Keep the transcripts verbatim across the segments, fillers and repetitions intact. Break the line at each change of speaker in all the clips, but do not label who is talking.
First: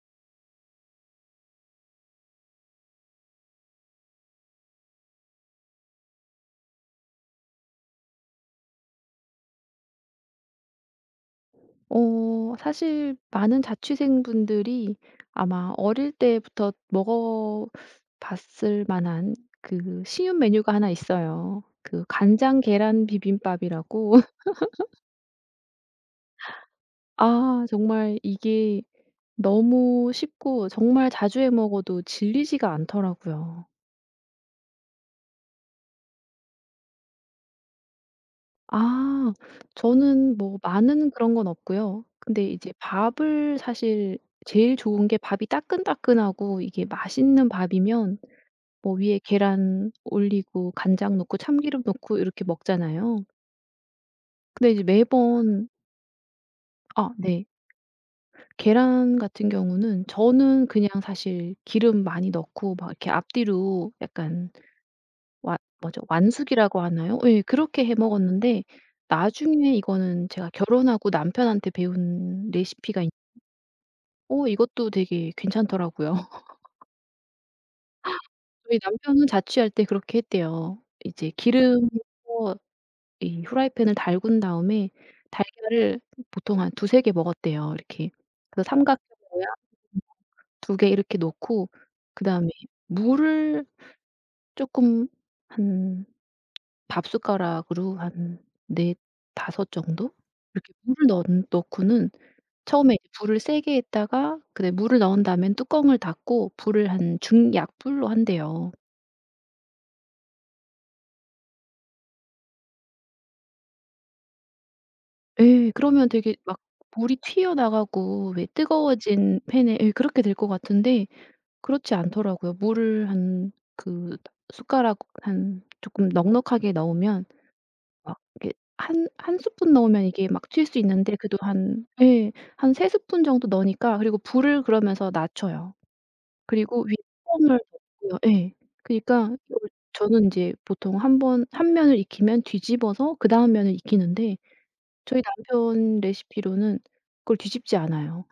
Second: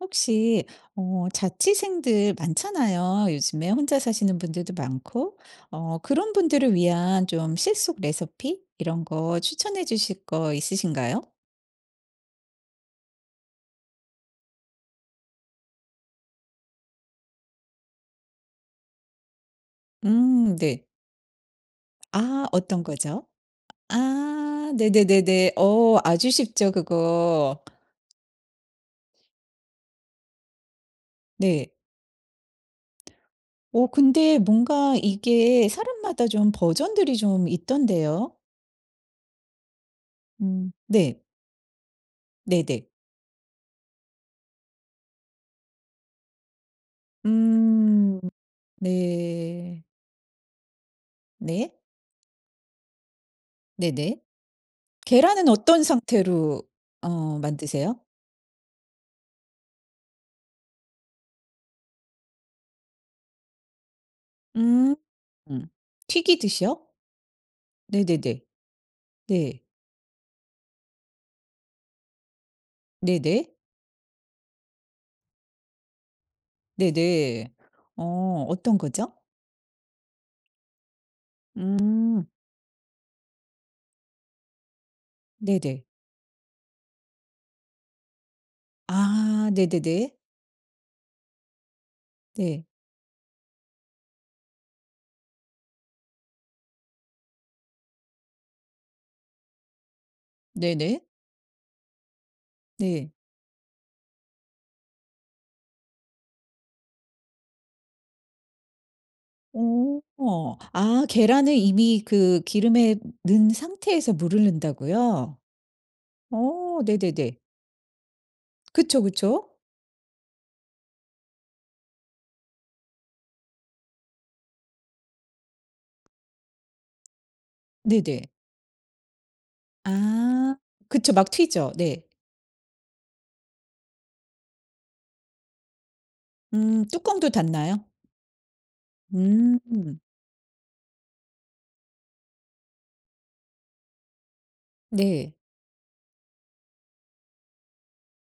혹시 어 자취생들 많잖아요. 요즘에 혼자 사시는 분들도 많고. 어 그런 분들을 위한 좀 실속 레시피 이런 거 추천해 주실 거 있으신가요?
어 사실 많은 자취생분들이 아마 어릴 때부터 먹어 봤을 만한 그 쉬운
음,
메뉴가
네.
하나 있어요. 그
아,
간장
어떤
계란
거죠?
비빔밥이라고.
아, 네네네네. 어, 아주 쉽죠 그거.
아, 정말 이게 너무 쉽고 정말 자주 해
네.
먹어도 질리지가 않더라고요.
오, 근데 뭔가 이게 사람마다 좀 버전들이 좀 있던데요.
아, 저는 뭐
음,
많은
네.
그런 건 없고요. 근데 이제
네네.
밥을 사실 제일 좋은 게 밥이 따끈따끈하고 이게 맛있는 밥이면
음,
뭐 위에
네.
계란 올리고 간장 넣고
네.
참기름 넣고 이렇게 먹잖아요.
네네.
근데 이제
계란은
매번,
어떤 상태로 어
아 네.
만드세요?
계란 같은 경우는 저는 그냥 사실 기름 많이 넣고 막 이렇게 앞뒤로 약간,
음.
와
음.
뭐죠? 완숙이라고
튀기듯이요?
하나요? 예, 그렇게 해
네네네.
먹었는데
네.
나중에 이거는 제가 결혼하고 남편한테 배운 레시피가 있
네네.
어 이것도 되게 괜찮더라고요.
네네. 어, 어떤
저희
거죠?
남편은 자취할 때 그렇게 했대요. 이제
음.
기름부터 이 후라이팬을 달군 다음에
네네.
달걀을 보통 한 두세 개 먹었대요. 이렇게 그 삼각형 모양
아, 네네네.
두 개 이렇게 놓고 그다음에
네.
물을 쪼끔 한 밥숟가락으로 한 네 다섯 정도 이렇게
네네.
물을 넣 넣고는 처음에 이제
네.
불을 세게 했다가 그다음에 물을 넣은 다음엔 뚜껑을 닫고 불을 한 중약불로 한대요.
어. 아, 계란을 이미 그 기름에 넣은 상태에서 물을 넣는다고요?
예. 그러면 되게 막
어,
볼이
네네네.
튀어나가고 왜
그쵸,
뜨거워진
그쵸.
팬에, 예, 그렇게 될 것 같은데 그렇지 않더라고요. 물을 한 그 숟가락 한 조금 넉넉하게 넣으면 막
네네.
이렇게 한 한 스푼 넣으면 이게 막
아.
튈 수
그쵸.
있는데
막
그래도
튀죠.
한,
네.
예, 한 세 스푼 정도 넣으니까, 그리고 불을 그러면서 낮춰요. 그리고
음,
위에
뚜껑도
소금을
닫나요?
넣고요. 예. 그니까 이걸
음.
저는 인제 보통 한 번 한 면을 익히면 뒤집어서 그다음 면을 익히는데 저희
네.
남편 레시피로는 그걸 뒤집지 않아요.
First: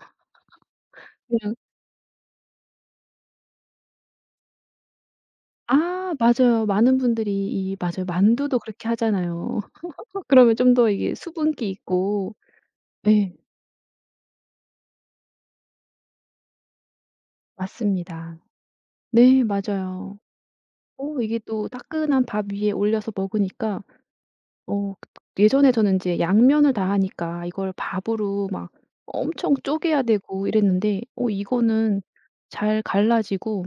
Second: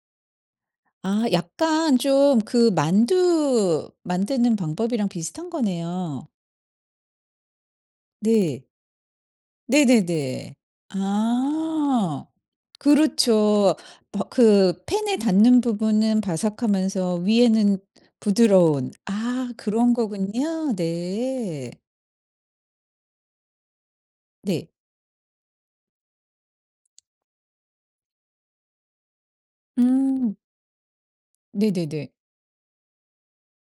아,
그냥,
약간 좀 그 만두 만드는 방법이랑 비슷한
아
거네요.
맞아요. 많은 분들이 이, 맞아요. 만두도
네.
그렇게 하잖아요.
네네네.
그러면 좀 더 이게 수분기
아.
있고, 네
그렇죠. 버 그 팬에 닿는 부분은 바삭하면서 위에는
맞습니다.
부드러운.
네
아, 그런
맞아요.
거군요.
어 이게 또
네.
따끈한 밥 위에 올려서 먹으니까,
네.
어 예전에 저는 이제 양면을 다 하니까 이걸 밥으로 막 엄청 쪼개야
음.
되고 이랬는데, 어 이거는
네네네.
잘 갈라지고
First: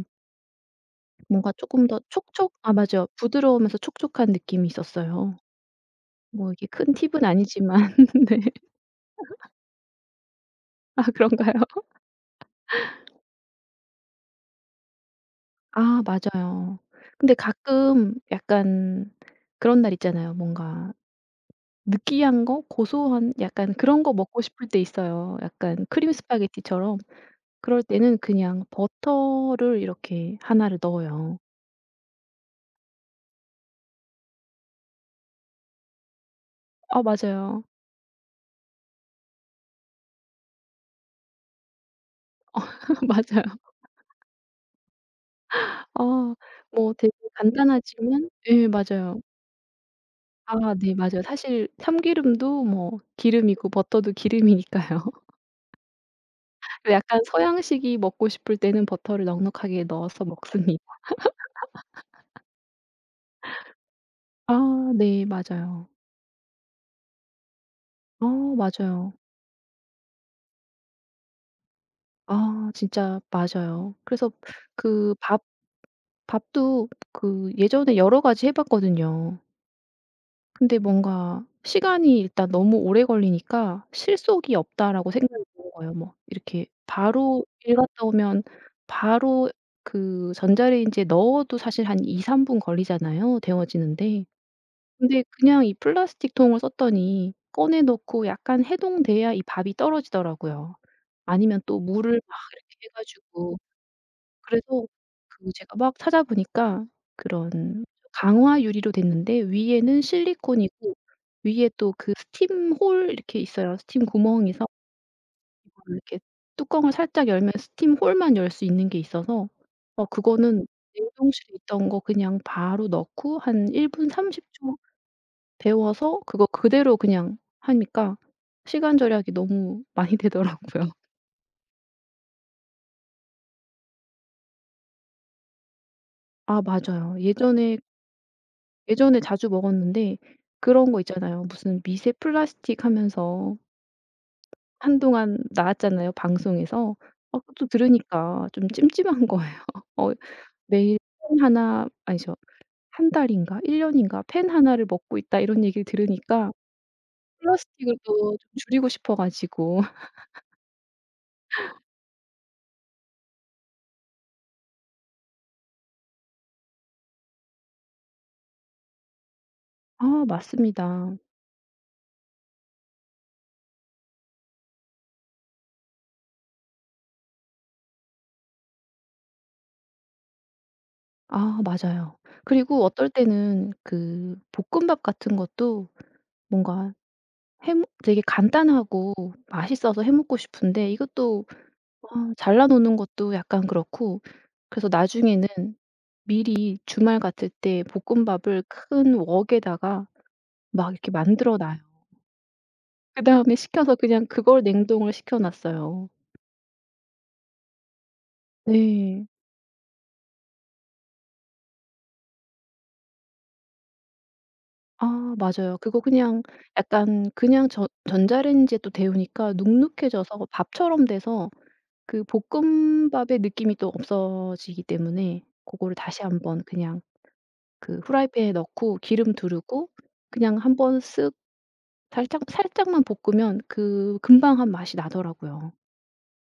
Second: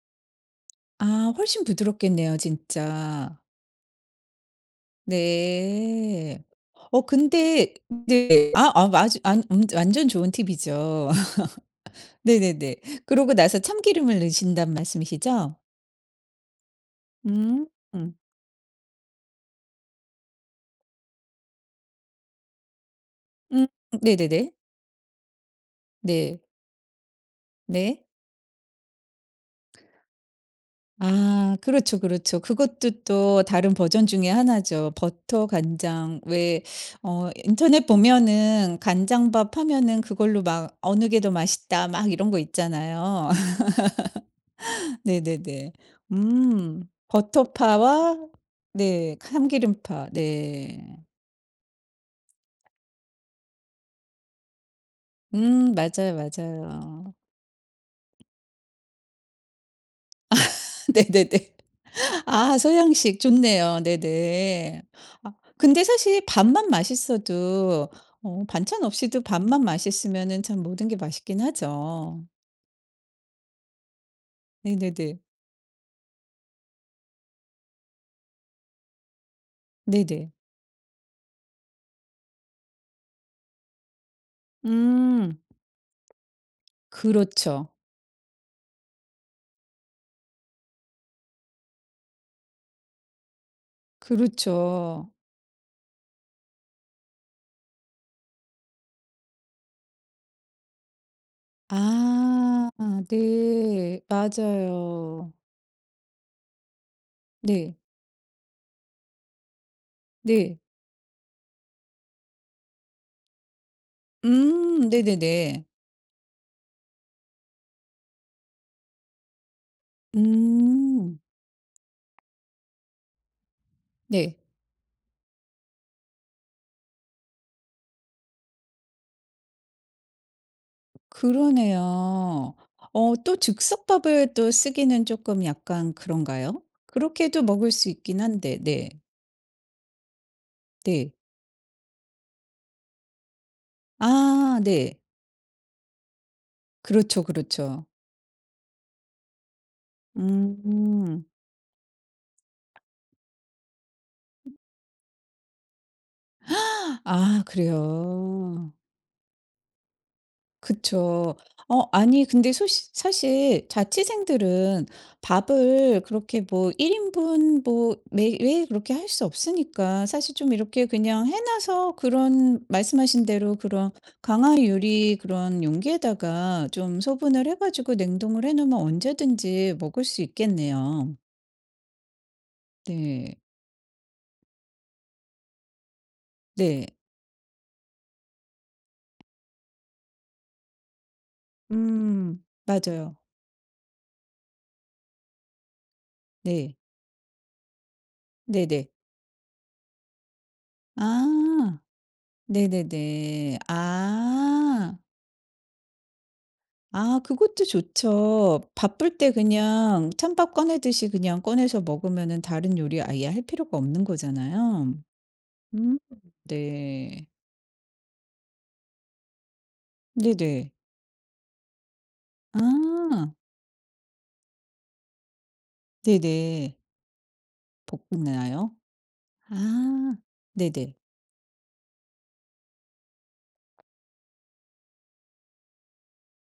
아,
뭔가
훨씬
조금 더
부드럽겠네요
촉촉 아 맞아요.
진짜.
부드러우면서 촉촉한 느낌이 있었어요.
네.
뭐 이게 큰
어,
팁은
근데
아니지만 네.
네. 아 아 아주 안 음 완전 좋은
아
팁이죠.
그런가요?
네네네. 그러고 나서 참기름을 넣으신다는 말씀이시죠?
아 맞아요. 근데
음. 음
가끔 약간, 그런 날 있잖아요. 뭔가 느끼한 거, 고소한 약간 그런 거 먹고
네네네.
싶을 때 있어요. 약간 크림
네.
스파게티처럼. 그럴
네.
때는 그냥 버터를 이렇게 하나를 넣어요.
아, 그렇죠, 그렇죠. 그것도 또 다른 버전 중에 하나죠. 버터 간장, 왜
아
어
맞아요.
인터넷 보면은 간장밥 하면은 그걸로 막 "어느 게 더 맛있다." 막 이런 거 있잖아요.
맞아요.
네네네.
아,
음.
뭐 되게
버터파와
간단하지만, 예
네
맞아요.
참기름파.
아
네.
네 맞아요. 사실 참기름도 뭐 기름이고 버터도 기름이니까요.
음, 맞아요, 맞아요.
약간 서양식이 먹고 싶을 때는 버터를 넉넉하게 넣어서 먹습니다.
네네네. 아, 서양식 좋네요. 네네.
아 네.
아, 근데
맞아요.
사실 밥만 맛있어도
어
어 반찬
맞아요.
없이도 밥만 맛있으면은 참 모든 게 맛있긴 하죠.
아 진짜 맞아요. 그래서 그
네네네.
밥 밥도 그 예전에 여러 가지 해 봤거든요.
네네.
근데 뭔가 시간이 일단 너무 오래 걸리니까 '실속이 없다.'라고
음.
생각이 드는 거예요. 뭐 이렇게 바로
그렇죠.
일 갔다 오면 바로 그 전자레인지에 넣어도 사실 한 이삼 분 걸리잖아요, 데워지는데.
그렇죠.
근데 그냥 이 플라스틱 통을 썼더니 꺼내 놓고 약간 해동돼야 이 밥이 떨어지더라고요. 아니면 또 물을 막
아,
이렇게 해 가지고,
네.
그래서
맞아요.
그 제가 막 찾아보니까
네.
그런, 강화 유리로 됐는데 위에는
네.
실리콘이고 위에 또 그 스팀 홀 이렇게 있어요. 스팀 구멍에서
음 네네네.
이렇게 뚜껑을 살짝 열면 스팀 홀만 열 수 있는 게 있어서, 어 그거는
음,
냉동실에 있던 거 그냥 바로 넣고 한일 분
네.
삼십 초 데워서 그거 그대로 그냥 하니까 시간 절약이 너무 많이 되더라고요.
그러네요. 어, 또 즉석밥을 또 쓰기는 조금 약간 그런가요?
아 맞아요.
그렇게도 먹을
예전에
수 있긴 한데 네.
예전에 자주 먹었는데 그런 거
네.
있잖아요. 무슨 미세 플라스틱 하면서
아, 네.
한동안 나왔잖아요, 방송에서.
그렇죠,
어 그것도
그렇죠.
들으니까 좀 찜찜한 거예요. 어 매일
음.
펜 하나 아니죠. 한 달인가 일 년인가 펜 하나를 먹고 있다 이런 얘기를 들으니까
아,
플라스틱을 또 좀
그래요?
줄이고 싶어 가지고.
그쵸. 어, 아니 근데 소시 사실 자취생들은 밥을 그렇게 뭐 일 인분 뭐 매 매일 그렇게 할 수 없으니까
아
사실 좀 이렇게
맞습니다.
그냥 해 놔서 그런 말씀하신 대로 그런 강화 유리 그런 용기에다가 좀 소분을 해 가지고 냉동을 해 놓으면 언제든지 먹을 수 있겠네요.
아 맞아요. 그리고 어떨
네.
때는 그 볶음밥 같은 것도
네.
뭔가 해 먹 되게 간단하고 맛있어서 해 먹고 싶은데 이것도, 아
음.
잘라 놓는
맞아요.
것도 약간 그렇고, 그래서 나중에는
네.
미리 주말 같을 때 볶음밥을
네네.
큰 웍에다가 막 이렇게 만들어 놔요.
아.
그다음에
네네네.
시켜서 그냥 그걸
아.
냉동을 시켜 놨어요.
아, 그것도 좋죠. 바쁠
네.
때 그냥 찬밥 꺼내 듯이 그냥 꺼내서 먹으면은 다른 요리 아예 할 필요가 없는 거잖아요.
아 맞아요.
음
그거 그냥
네.
약간 그냥 전 전자레인지에 또 데우니까 눅눅해져서
네네.
밥처럼 돼서 그
아
볶음밥의 느낌이 또 없어지기 때문에 고거를 다시 한번
네네.
그냥 그 후라이팬에
볶나요?
넣고 기름 두르고
아
그냥
네네.
한번 쓱, 살짝 살짝만 볶으면 그 금방 한 맛이 나더라고요.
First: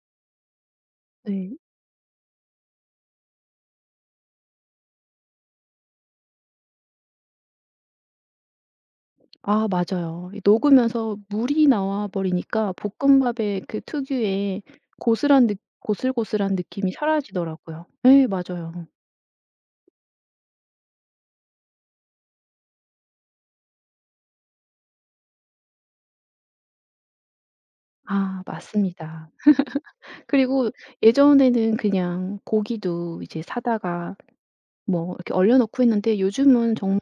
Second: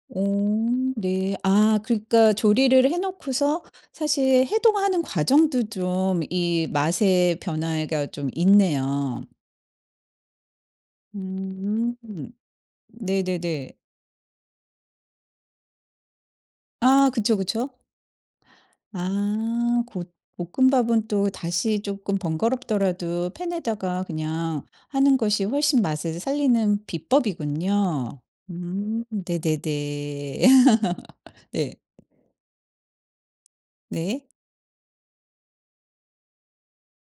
오, 네.
네.
아, 그러니까 조리를 해 놓고서 사실 해동하는 과정도 좀 이 맛의 변화가 좀 있네요.
아 맞아요. 이 녹으면서 물이
음
나와 버리니까 볶음밥의
네네네.
그 특유의 고슬한 느 고슬고슬한 느낌이
아, 그쵸, 그쵸.
사라지더라고요. 예 맞아요.
아 곧 볶음밥은 또 다시 조금 번거롭더라도 팬에다가 그냥 하는 것이 훨씬 맛을 살리는 비법이군요.
아
음
맞습니다.
네네네.
그리고
네.
예전에는 그냥 고기도 이제 사다가
네.
뭐 이렇게 얼려 놓고 했는데 요즘은 정말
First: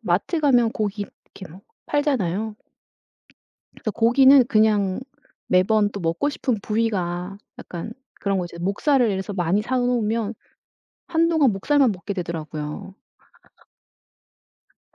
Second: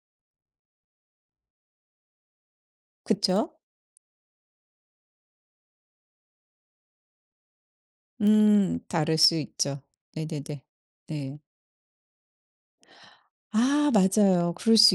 마트 가면 고기 이렇게 막 팔잖아요.
그쵸.
그래서 고기는 그냥 매번 또 먹고 싶은 부위가 약간 그런 거, 이제
음,
목살을
다를
예를 들어서
수
많이 사
있죠.
놓으면
네네네. 네.
한동안 목살만 먹게 되더라고요.
아, 맞아요. 그럴 수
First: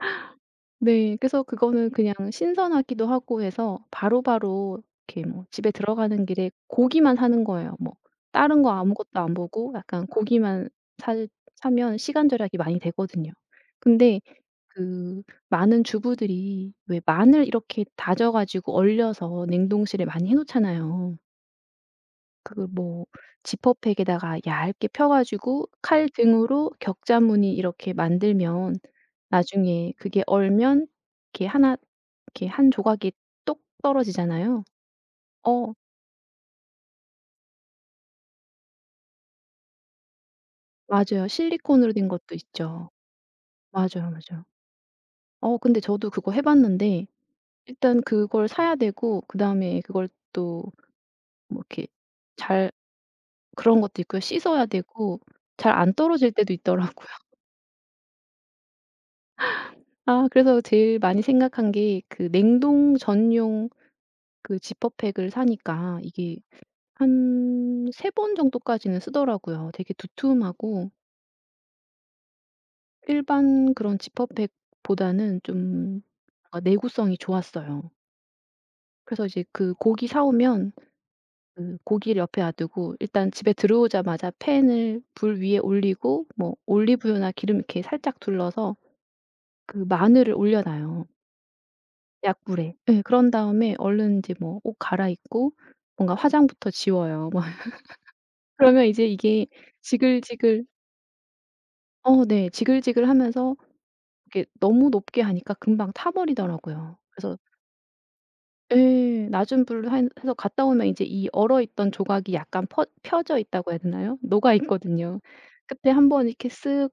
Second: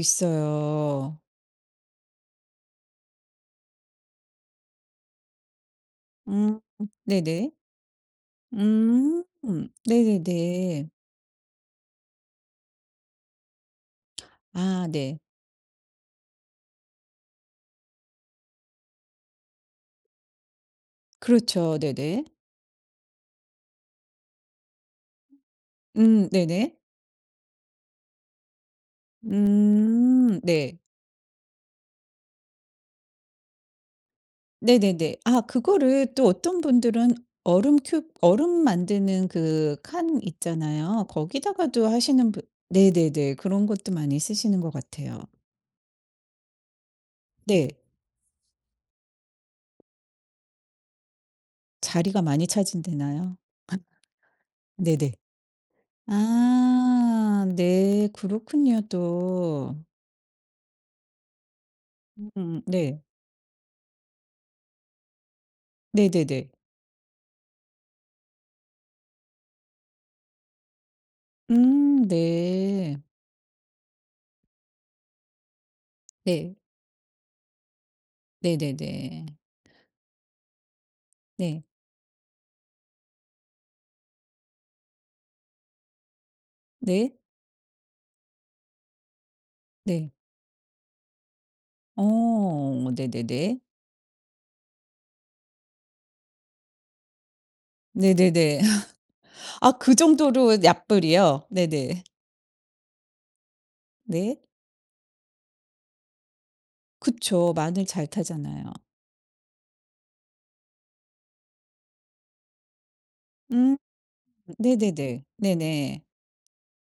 네.
있어요.
그래서 그거는 그냥 신선하기도 하고 해서 바로바로 이렇게 뭐 집에 들어가는 길에
음
고기만 사는
네네.
거예요. 뭐 다른 거 아무것도
음
안 보고 약간 고기만
네네네.
살 사면 시간 절약이 많이 되거든요. 근데
아, 네.
그 많은 주부들이 왜 마늘 이렇게 다져 가지고 얼려서 냉동실에 많이 해 놓잖아요.
그렇죠. 네네.
그 뭐 지퍼백에다가 얇게 펴 가지고 칼
음
등으로
네네.
격자무늬 이렇게 만들면 나중에 그게
음 네.
얼면 이렇게 하나, 이렇게 한 조각이 똑 떨어지잖아요.
네네네. 아,
어
그거를 또 어떤 분들은 얼음 큐브 얼음 만드는 그 칸 있잖아요.
맞아요.
거기다가도
실리콘으로 된
하시는
것도
분
있죠.
네네네. 그런 것도
맞아요,
많이
맞아요.
쓰시는 것 같아요.
어 근데 저도 그거 해 봤는데
네.
일단 그걸 사야 되고 그다음에 그걸, 또뭐 이렇게
자리가 많이
잘,
차진되나요?
그런 것도 있고요. 씻어야
네네.
되고 잘 안 떨어질 때도 있더라고요.
아 네. 그렇군요 또.
아, 그래서 제일 많이 생각한 게 그
음
냉동
네.
전용 그 지퍼백을 사니까 이게
네네네.
한 세 번 정도까지는 쓰더라고요. 되게 두툼하고
음 네.
일반 그런 지퍼백보다는 좀
네.
뭔가 내구성이 좋았어요.
네네네.
그래서 이제 그 고기 사 오면
네.
그 고기를 옆에 놔두고 일단 집에 들어오자마자 팬을 불 위에 올리고 뭐
네.
올리브유나 기름 이렇게 살짝 둘러서 그
네.
마늘을 올려 놔요. 약불에.
어
예. 그런
네네네.
다음에 얼른 인제 뭐 옷 갈아입고 뭔가 화장부터 지워요. 뭐
네네네.
그러면 이제 이게
아, 그 정도로
지글지글,
약불이요? 네네.
어 네. 지글지글하면서
네.
이렇게 너무 높게 하니까 금방 타버리더라고요. 그래서,
그쵸. 마늘 잘 타잖아요.
예, 낮은 불로 한 해서 갔다 오면 이제 이 얼어있던 조각이 약간 퍼 펴져 있다고
음
해야 되나요? 녹아 있거든요.
네네네.
그때
네네.
한 번 이렇게 쓱,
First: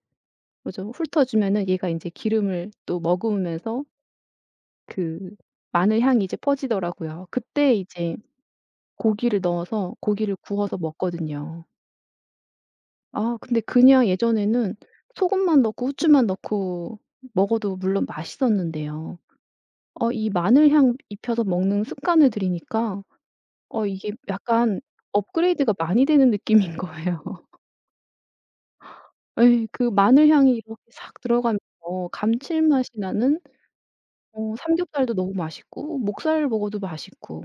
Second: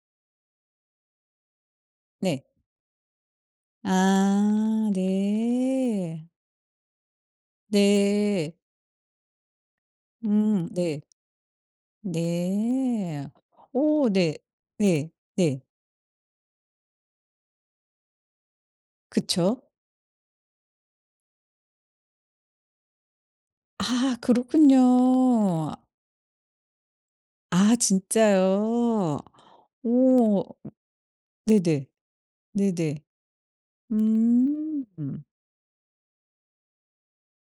뭐죠, 훑어주면은 얘가 인제
네.
기름을 또 머금으면서
아
그 마늘 향이
네.
이제 퍼지더라고요. 그때 이제
네.
고기를 넣어서 고기를
음
구워서
네.
먹거든요.
네.
아 근데 그냥
오 네.
예전에는
네. 네.
소금만 넣고 후추만 넣고 먹어도 물론 맛있었는데요.
그쵸.
어 이 마늘향 입혀서 먹는 습관을 들이니까 어 이게
아,
약간
그렇군요.
업그레이드가 많이 되는 느낌인 거예요.
아, 진짜요?
예. 그
오
마늘향이 이렇게 싹 들어가면서
네네.
감칠맛이
네네.
나는, 어 삼겹살도
음.
너무 맛있고 목살 먹어도 맛있고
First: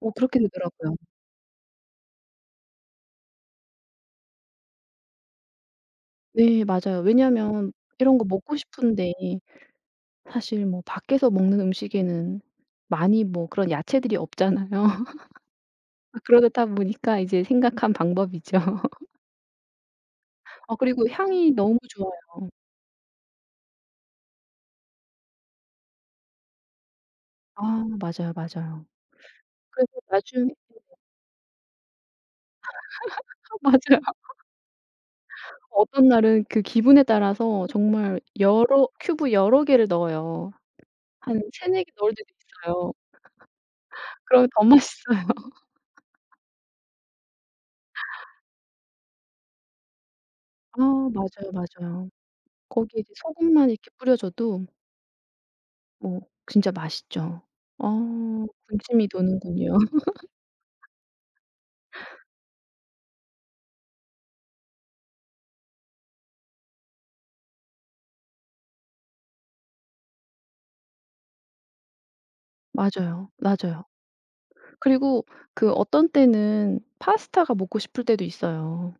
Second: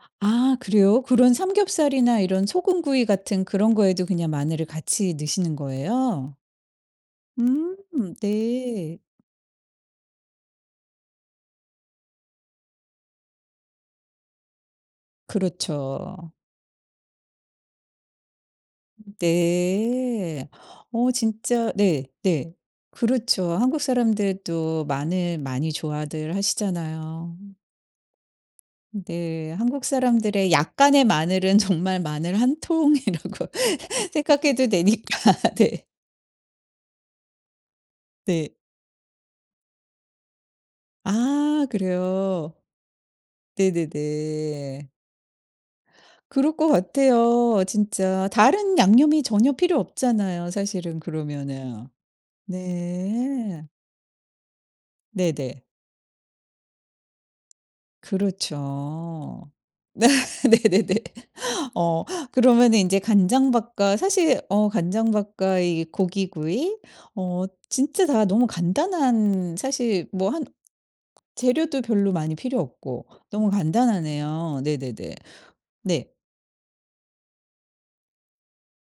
어 그렇게
아,
되더라고요.
그래요? 그런 삼겹살이나 이런 소금구이 같은 그런 거에도 그냥 마늘을 같이 넣으시는 거예요?
네 맞아요. 왜냐하면
음
이런 거 먹고
네.
싶은데 사실 뭐 밖에서 먹는 음식에는 많이 뭐 그런 야채들이 없잖아요.
그렇죠.
그러다 보니까 이제 생각한 방법이죠.
네.
아 그리고
어
향이
진짜
너무
네
좋아요.
네. 그렇죠. 한국 사람들도 마늘 많이 좋아들 하시잖아요.
아 맞아요, 맞아요.
네. 한국
그래서 나중
사람들의 약간의 마늘은 정말 마늘 한 통이라고
아 맞아요.
생각해도 되니까. 네.
어떤 날은 그 기분에 따라서 정말
네.
여러 큐브 여러 개를 넣어요. 한
아,
서너 개 넣을 때도
그래요?
있어요. 그러면 더
네네네.
맛있어요.
그럴 것 같아요 진짜. 다른 양념이 전혀 필요 없잖아요
아
사실은
맞아요,
그러면은.
맞아요. 거기에 이제
네.
소금만 이렇게 뿌려줘도
네네.
뭐 진짜 맛있죠. 어 군침이
그렇죠.
도는군요.
네. 네네네. 어, 그러면은 이제 간장밥과 사실 어 간장밥과 이 고기구이 어 진짜 다 너무 간단한 사실 뭐 한 재료도 별로 많이 필요 없고
맞아요,
너무
맞아요.
간단하네요. 네네네.
그리고 그
네.
어떤 때는 파스타가 먹고 싶을 때도 있어요.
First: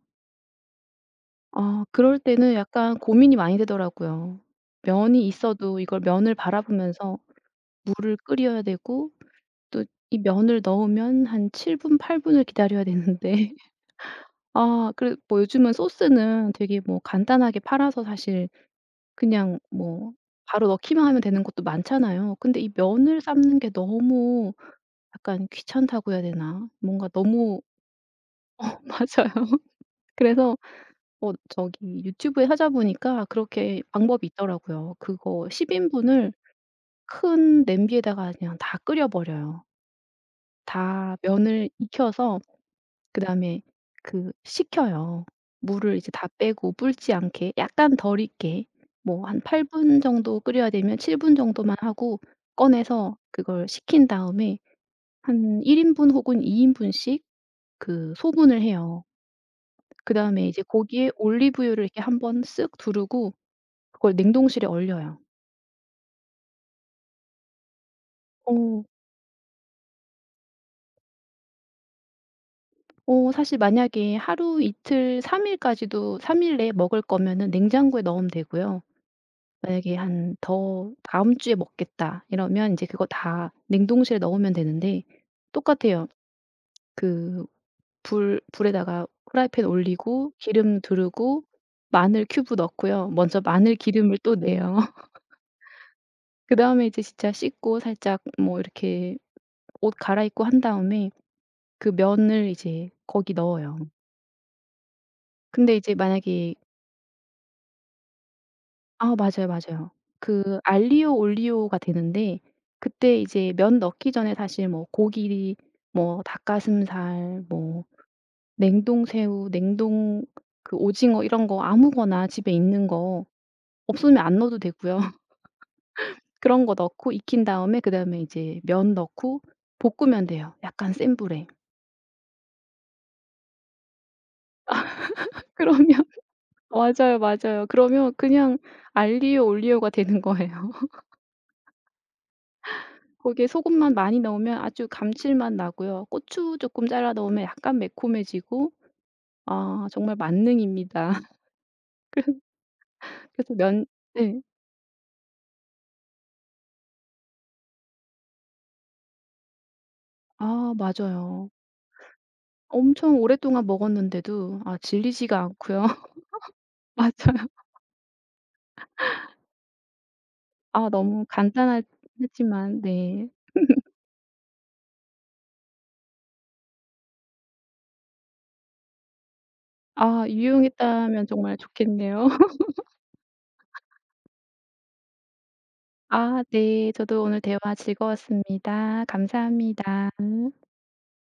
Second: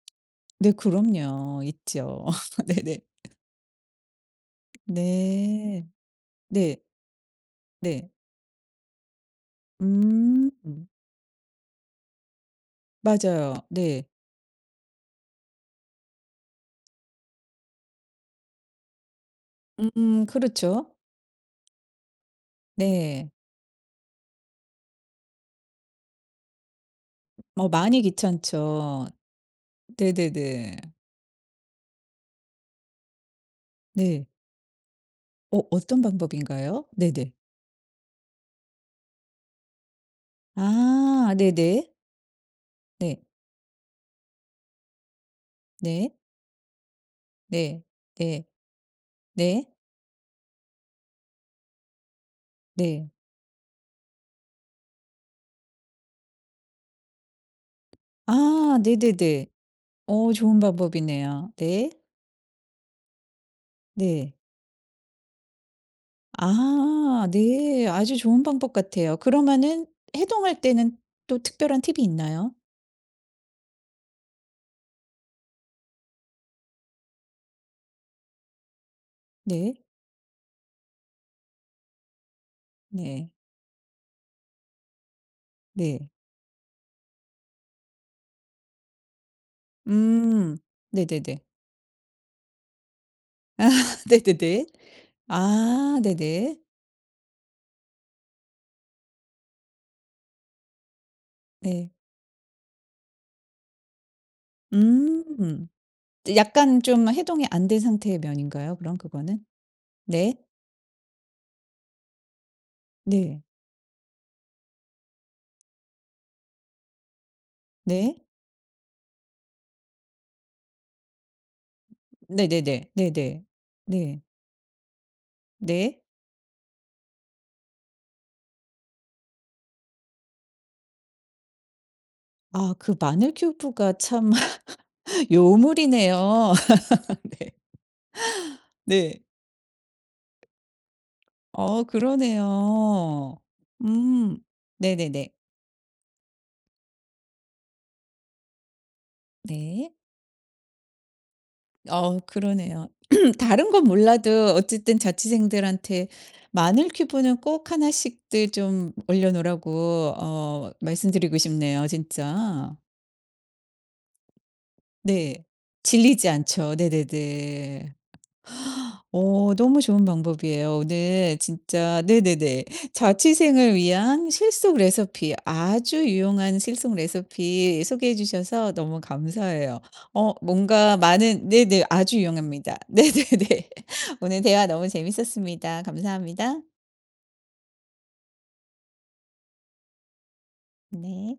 네 그럼요.
아, 그럴
있죠.
때는
네네.
약간 고민이 많이 되더라고요. 면이 있어도
네.
이걸 면을
네.
바라보면서
네.
물을 끓여야 되고 또 이
음.
면을 넣으면 한 칠 분, 팔 분을 기다려야 되는데
맞아요. 네.
아 그래, 뭐 요즘은 소스는 되게 뭐 간단하게 팔아서 사실 그냥 뭐
음
바로
그렇죠.
넣기만 하면 되는 것도 많잖아요. 근데 이 면을
네.
삶는 게 너무 약간 귀찮다고 해야 되나? 뭔가 너무
어, 많이 귀찮죠.
맞아요. 그래서
네네네.
어 저기 유튜브에 찾아보니까 그렇게
네.
방법이 있더라고요. 그거
어,
십
어떤
인분을
방법인가요? 네네.
큰 냄비에다가 그냥 다 끓여 버려요. 다
아
면을
네네.
익혀서
네.
그다음에 그 식혀요. 물을 이제
네.
다 빼고 불지 않게
네.
약간 덜
네.
익게, 뭐 한 8
네.
분 정도 끓여야 되면 칠 분 정도만 하고
네.
꺼내서 그걸 식힌 다음에 한 일 인분 혹은 이 인분씩 그 소분을
아
해요.
네네네. 어,
그다음에
좋은
이제 고기에
방법이네요.
올리브유를
네.
이렇게 한번 쓱 두르고 그걸
네.
냉동실에 얼려요.
아 네. 아주 좋은 방법
어.
같아요. 그러면은 해동할 때는 또 특별한 팁이 있나요?
어 사실 만약에 하루 이틀 삼 일까지도, 삼 일 내에 먹을 거면은 냉장고에 넣으면 되고요.
네.
만약에 한 더 '다음 주에 먹겠다.' 이러면 이제 그거
네.
다 냉동실에 넣으면 되는데 똑같아요.
네.
그 불 불에다가 프라이팬 올리고
음.
기름
네네네.
두르고 마늘 큐브 넣고요. 먼저
아
마늘 기름을 또
네네네.
내요.
아 네네.
그다음에 이제 진짜 씻고 살짝 뭐 이렇게 옷 갈아입고 한 다음에 그
네.
면을 이제 거기 넣어요.
음.
근데 이제 만약에,
약간 좀 해동이 안 된 상태의 면인가요 그럼
아
그거는?
맞아요, 맞아요.
네.
그 알리오 올리오가 되는데 그때
네.
이제 면 넣기 전에 사실 뭐 고기 뭐 닭가슴살 뭐
네.
냉동새우, 냉동 그 오징어 이런 거 아무거나 집에 있는
네네네.
거,
네네.
없으면
네.
안 넣어도 되고요.
네.
그런 거 넣고 익힌 다음에 그다음에 이제 면 넣고 볶으면 돼요, 약간 센 불에.
아, 그 마늘 큐브가 참
그러면,
요물이네요.
맞아요,
네.
맞아요. 그러면 그냥
네.
알리오 올리오가 되는 거예요.
어, 그러네요.
거기에 소금만 많이
음.
넣으면 아주
네네네.
감칠맛 나고요. 고추 조금 잘라 넣으면 약간 매콤해지고, 아
네.
정말 만능입니다.
어, 그러네요.
그래서
다른 건
면 네.
몰라도 어쨌든 자취생들한테 마늘 큐브는 꼭 하나씩들 좀 올려 놓으라고 어
아
말씀드리고
맞아요.
싶네요 진짜.
엄청 오랫동안 먹었는데도 아 질리지가
네.
않고요.
질리지 않죠.
맞아요.
네네네. 어, 너무 좋은 방법이에요.
아 너무
오늘
간단하
진짜 네네네.
하지만 네.
자취생을 위한 실속 레시피, 아주 유용한 실속 레시피 소개해 주셔서 너무 감사해요.
아
어, 뭔가
유용했다면
많은
정말
네네. 아주
좋겠네요.
유용합니다. 네네네. 오늘 대화 너무 재밌었습니다.
아
감사합니다.
네. 저도 오늘 대화 즐거웠습니다. 감사합니다.
네.